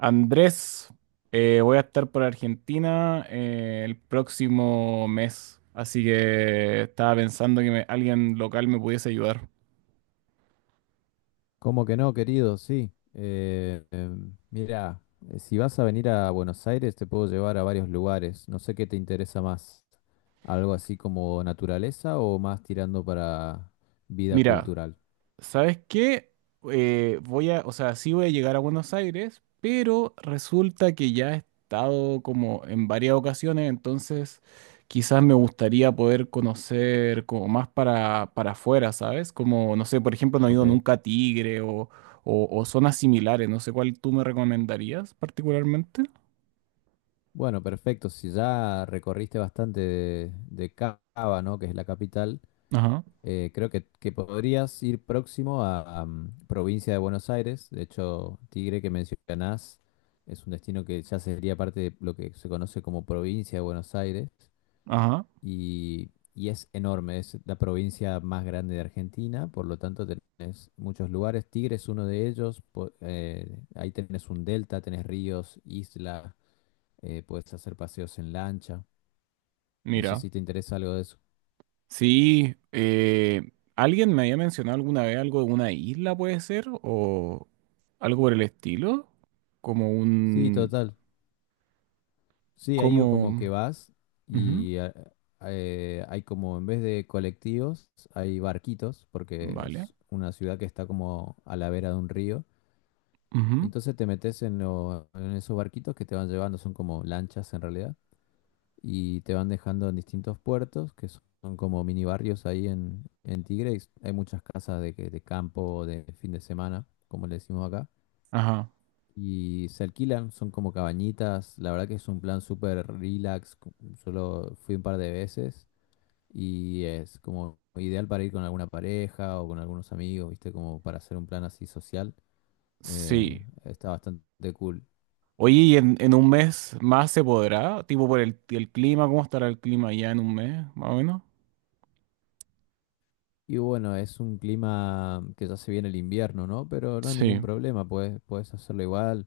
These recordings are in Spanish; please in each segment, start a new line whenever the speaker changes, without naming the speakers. Andrés, voy a estar por Argentina el próximo mes, así que estaba pensando que alguien local me pudiese ayudar.
¿Cómo que no, querido? Sí. Mira, si vas a venir a Buenos Aires, te puedo llevar a varios lugares. No sé qué te interesa más. ¿Algo así como naturaleza o más tirando para vida
Mira,
cultural?
¿sabes qué? Voy a, o sea, sí voy a llegar a Buenos Aires, pero resulta que ya he estado como en varias ocasiones, entonces quizás me gustaría poder conocer como más para afuera, ¿sabes? Como, no sé, por ejemplo, no he ido
Ok.
nunca a Tigre o zonas similares, no sé cuál tú me recomendarías particularmente.
Bueno, perfecto. Si ya recorriste bastante de Cava, ¿no? Que es la capital.
Ajá,
Creo que podrías ir próximo a provincia de Buenos Aires. De hecho, Tigre que mencionás es un destino que ya sería parte de lo que se conoce como provincia de Buenos Aires
ajá,
y es enorme. Es la provincia más grande de Argentina, por lo tanto tenés muchos lugares. Tigre es uno de ellos. Ahí tenés un delta, tenés ríos, isla, puedes hacer paseos en lancha. No sé
mira.
si te interesa algo de eso.
Sí, alguien me había mencionado alguna vez algo de una isla, puede ser, o algo por el estilo, como
Sí,
un,
total. Sí, ahí
como,
como que vas
ujú,
y a- hay como, en vez de colectivos, hay barquitos, porque
vale,
es una ciudad que está como a la vera de un río. Y
ujú,
entonces te metes en esos barquitos que te van llevando, son como lanchas en realidad, y te van dejando en distintos puertos, que son como mini barrios ahí en Tigre. Hay muchas casas de campo, de fin de semana, como le decimos acá.
ajá,
Y se alquilan, son como cabañitas. La verdad que es un plan súper relax. Solo fui un par de veces y es como ideal para ir con alguna pareja o con algunos amigos, ¿viste? Como para hacer un plan así social. Eh,
sí.
está bastante cool.
Oye, ¿y en un mes más se podrá? Tipo por el clima, ¿cómo estará el clima ya en un mes, más o menos?
Y bueno, es un clima que ya se viene el invierno, ¿no? Pero no hay
Sí.
ningún problema, puedes hacerlo igual.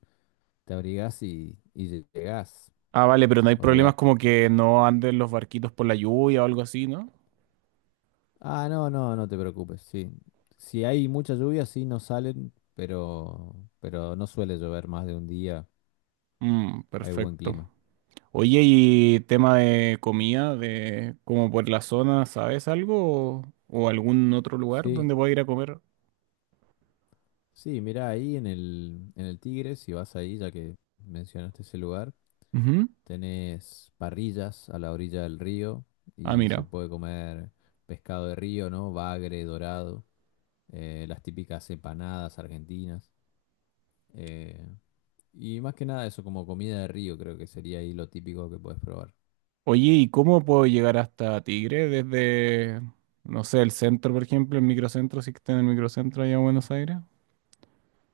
Te abrigás y llegás.
Ah, vale, pero no hay problemas
Olvídate.
como que no anden los barquitos por la lluvia o algo así, ¿no?
Ah, no, no, no te preocupes, sí. Si hay mucha lluvia, sí, no salen, pero no suele llover más de un día,
Mm,
hay buen
perfecto.
clima.
Oye, y tema de comida, de como por la zona, ¿sabes algo? O algún otro lugar
Sí,
donde pueda ir a comer?
sí, mira ahí en el Tigre, si vas ahí, ya que mencionaste ese lugar,
Ujú.
tenés parrillas a la orilla del río
Ah,
y se
mira.
puede comer pescado de río, ¿no? Bagre, dorado, las típicas empanadas argentinas. eh, y más que nada eso, como comida de río, creo que sería ahí lo típico que puedes probar.
Oye, ¿y cómo puedo llegar hasta Tigre desde, no sé, el centro, por ejemplo, el microcentro, si que está en el microcentro allá en Buenos Aires?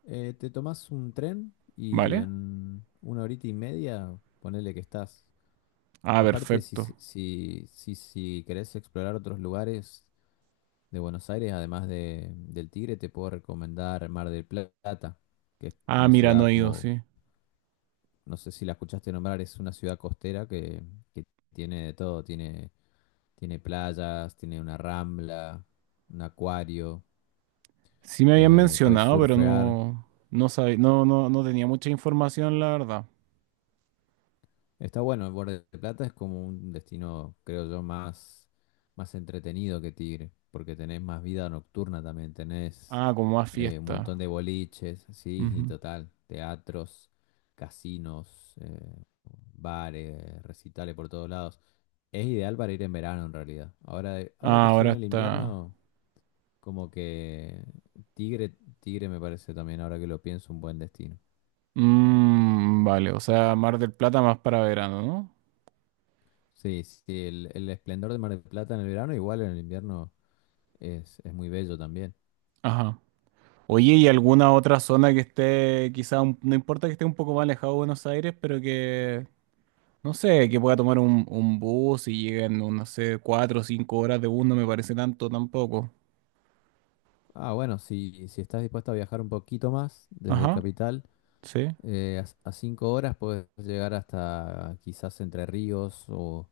Te tomás un tren y
¿Vale?
en una horita y media ponele que estás.
Ah,
Aparte, si,
perfecto.
se- si, si, si querés explorar otros lugares de Buenos Aires, además del Tigre, te puedo recomendar Mar del Plata, que es
Ah,
una
mira, no
ciudad
he ido,
como,
sí.
no sé si la escuchaste nombrar, es una ciudad costera que tiene de todo, tiene playas, tiene una rambla, un acuario,
Sí me habían
puedes
mencionado, pero
surfear.
no, no sabía, no, no tenía mucha información, la verdad.
Está bueno, el Borde de Plata es como un destino, creo yo, más entretenido que Tigre, porque tenés más vida nocturna también, tenés
Ah, como más
un
fiesta.
montón de boliches, sí, y
Ujú.
total, teatros, casinos, bares, recitales por todos lados. Es ideal para ir en verano en realidad. Ahora, ahora
Ah,
que estoy
ahora
en el
está.
invierno, como que Tigre, Tigre me parece también, ahora que lo pienso, un buen destino.
Mm, vale, o sea, Mar del Plata más para verano, ¿no?
Sí, sí, sí, el esplendor de Mar del Plata en el verano, igual en el invierno es muy bello también.
Ajá. Oye, ¿y alguna otra zona que esté, quizá, no importa que esté un poco más alejado de Buenos Aires, pero que, no sé, que pueda tomar un bus y lleguen, no sé, cuatro o cinco horas de bus, no me parece tanto tampoco.
Ah, bueno, si estás dispuesto a viajar un poquito más desde
Ajá,
Capital,
sí,
a 5 horas puedes llegar hasta quizás Entre Ríos o,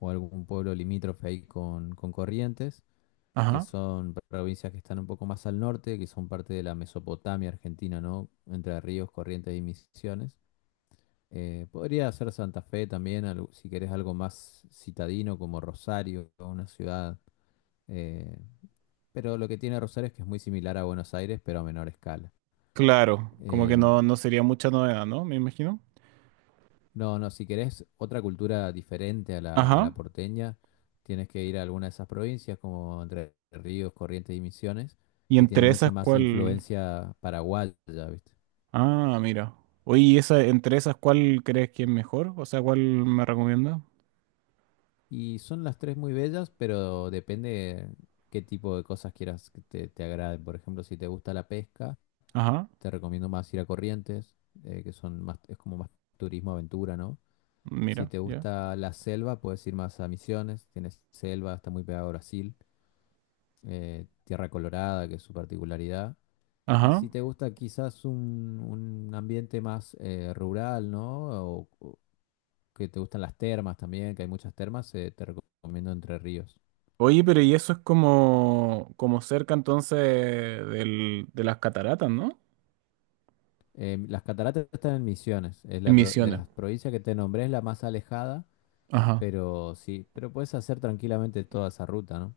o algún pueblo limítrofe ahí con Corrientes, que
ajá.
son provincias que están un poco más al norte, que son parte de la Mesopotamia argentina, ¿no? Entre Ríos, Corrientes y Misiones. Podría ser Santa Fe también, si querés algo más citadino como Rosario, o una ciudad. eh, pero lo que tiene Rosario es que es muy similar a Buenos Aires, pero a menor escala.
Claro, como que
Eh,
no, no sería mucha novedad, ¿no? Me imagino.
no, no, si querés otra cultura diferente a la, a
Ajá.
la porteña, tienes que ir a alguna de esas provincias como Entre Ríos, Corrientes y Misiones,
¿Y
que tienen
entre esas
mucha más
cuál?
influencia paraguaya, ¿viste?
Ah, mira. Oye, ¿y esa, entre esas cuál crees que es mejor? O sea, ¿cuál me recomienda?
Y son las tres muy bellas, pero depende qué tipo de cosas quieras que te agraden. Por ejemplo, si te gusta la pesca,
Ajá.
te recomiendo más ir a Corrientes, es como más turismo aventura, ¿no? Si
Mira,
te
ya.
gusta la selva, puedes ir más a Misiones, tienes selva, está muy pegado a Brasil, Tierra Colorada, que es su particularidad. Y
Ajá.
si te gusta quizás un ambiente más rural, ¿no? O que te gustan las termas también, que hay muchas termas, te recomiendo Entre Ríos.
Oye, pero y eso es como, como cerca entonces de las cataratas, ¿no?
Las cataratas están en Misiones, es
En
la de
Misiones.
las provincias que te nombré, es la más alejada,
Ajá.
pero sí, pero puedes hacer tranquilamente toda esa ruta, ¿no?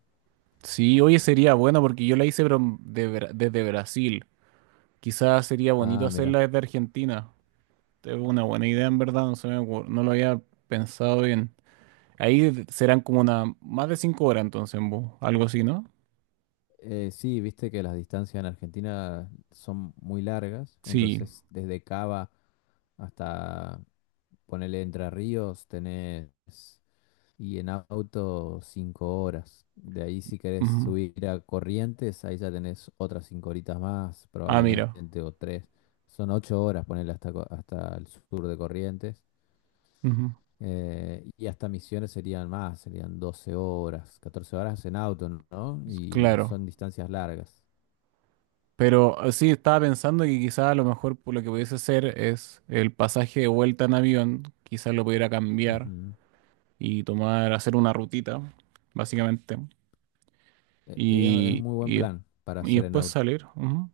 Sí, oye, sería bueno porque yo la hice pero de desde Brasil. Quizás sería bonito
Ah, mira.
hacerla desde Argentina. Es una buena idea, en verdad, no se me no lo había pensado bien. Ahí serán como una, más de cinco horas entonces en bus, algo así, ¿no?
Sí, viste que las distancias en Argentina son muy largas,
Sí.
entonces desde Cava hasta, ponele Entre Ríos, tenés. Y en auto, 5 horas. De ahí, si querés
Ujú.
subir a Corrientes, ahí ya tenés otras 5 horitas más,
Ah, mira.
probablemente, o tres. Son 8 horas, ponerle hasta, hasta el sur de Corrientes.
Ujú.
Y hasta Misiones serían 12 horas, 14 horas en auto, ¿no? Y
Claro.
son distancias largas.
Pero sí, estaba pensando que quizá a lo mejor pues, lo que pudiese hacer es el pasaje de vuelta en avión, quizá lo pudiera cambiar
Ujú.
y tomar, hacer una rutita, básicamente,
Es
y,
muy buen
y, des-
plan para
y
hacer en
después
auto.
salir. Ujú.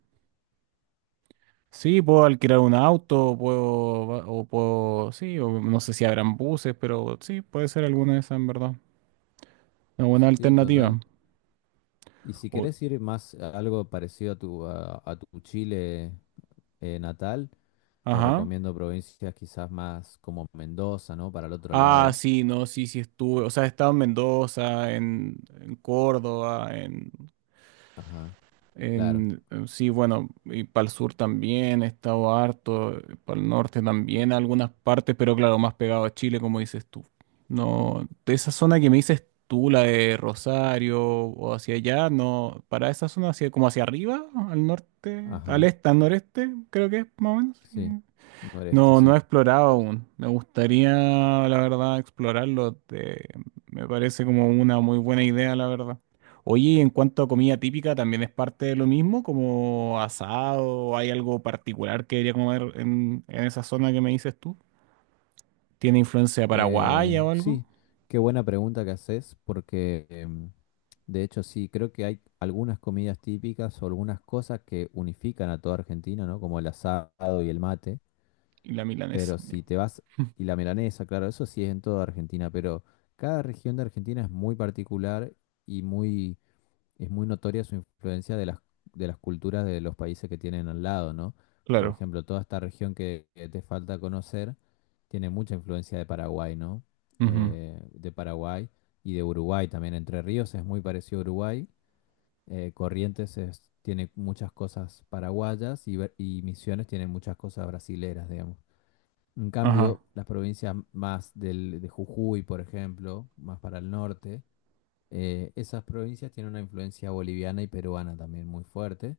Sí, puedo alquilar un auto, puedo, o puedo, sí, o no sé si habrán buses, pero sí, puede ser alguna de esas en verdad. Una buena
Sí,
alternativa.
total. Y si
O-
querés ir más a algo parecido a tu, a tu Chile natal, te
ajá.
recomiendo provincias quizás más como Mendoza, ¿no? Para el otro
Ah,
lado.
sí, no, sí, sí estuve. O sea, he estado en Mendoza, en Córdoba, en.
Ajá, claro.
En, sí, bueno, y para el sur también he estado harto, para el norte también algunas partes, pero claro, más pegado a Chile, como dices tú. No, de esa zona que me dices tú, la de Rosario o hacia allá, no, para esa zona hacia, como hacia arriba, al norte, al
Ajá,
este, al noreste, creo que es más o menos. Sí.
sí. Noreste,
No, no
sí.
he explorado aún. Me gustaría, la verdad, explorarlo. Me parece como una muy buena idea, la verdad. Oye, y en cuanto a comida típica, ¿también es parte de lo mismo, como asado? ¿Hay algo particular que debería comer en esa zona que me dices tú? ¿Tiene influencia paraguaya
Eh,
o algo?
sí, qué buena pregunta que haces, porque de hecho sí, creo que hay algunas comidas típicas o algunas cosas que unifican a toda Argentina, ¿no? Como el asado y el mate.
Y la milanesa.
Pero si te vas, y la milanesa, claro, eso sí es en toda Argentina, pero cada región de Argentina es muy particular y muy es muy notoria su influencia de las, culturas de los países que tienen al lado, ¿no? Por
Claro.
ejemplo, toda esta región que te falta conocer tiene mucha influencia de Paraguay, ¿no?
Ujú.
De Paraguay y de Uruguay también. Entre Ríos es muy parecido a Uruguay. Corrientes tiene muchas cosas paraguayas y Misiones tiene muchas cosas brasileras, digamos. En
Ajá.
cambio, las provincias más de Jujuy, por ejemplo, más para el norte, esas provincias tienen una influencia boliviana y peruana también muy fuerte,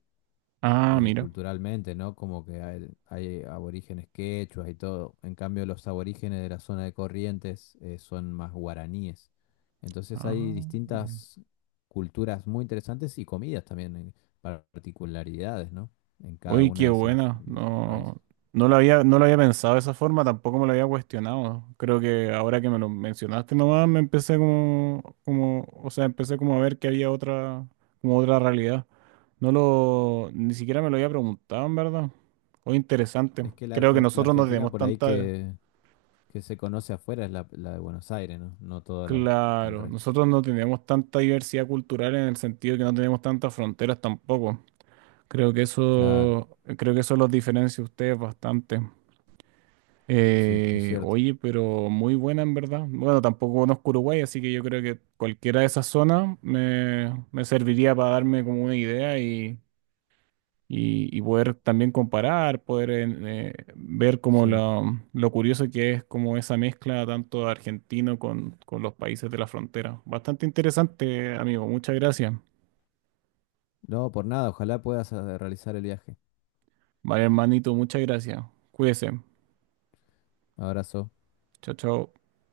Ah, mira.
culturalmente, ¿no? Como que hay aborígenes quechuas y todo. En cambio, los aborígenes de la zona de Corrientes, son más guaraníes. Entonces hay
Ah, bueno.
distintas culturas muy interesantes y comidas también, particularidades, ¿no? En cada
Uy,
una
qué
de esas,
buena.
de esas
No,
provincias.
no lo había, no lo había pensado de esa forma, tampoco me lo había cuestionado. Creo que ahora que me lo mencionaste nomás, me empecé como, como, o sea, empecé como a ver que había otra, como otra realidad. No lo, ni siquiera me lo había preguntado, en verdad. O interesante.
Es que la,
Creo que
Argen- la
nosotros no
Argentina
tenemos
por ahí
tanta,
que se conoce afuera es la de Buenos Aires, ¿no? No todo el
claro,
resto.
nosotros no tenemos tanta diversidad cultural en el sentido que no tenemos tantas fronteras tampoco.
Claro,
Creo que eso los diferencia a ustedes bastante.
sí, es cierto.
Oye, pero muy buena en verdad. Bueno, tampoco conozco Uruguay, así que yo creo que cualquiera de esas zonas me, me serviría para darme como una idea y, y poder también comparar, poder ver como
Sí.
lo curioso que es como esa mezcla tanto argentino con los países de la frontera. Bastante interesante, amigo. Muchas gracias.
No, por nada, ojalá puedas realizar el viaje.
Vale, hermanito, muchas gracias. Cuídese.
Abrazo.
Chao, chao.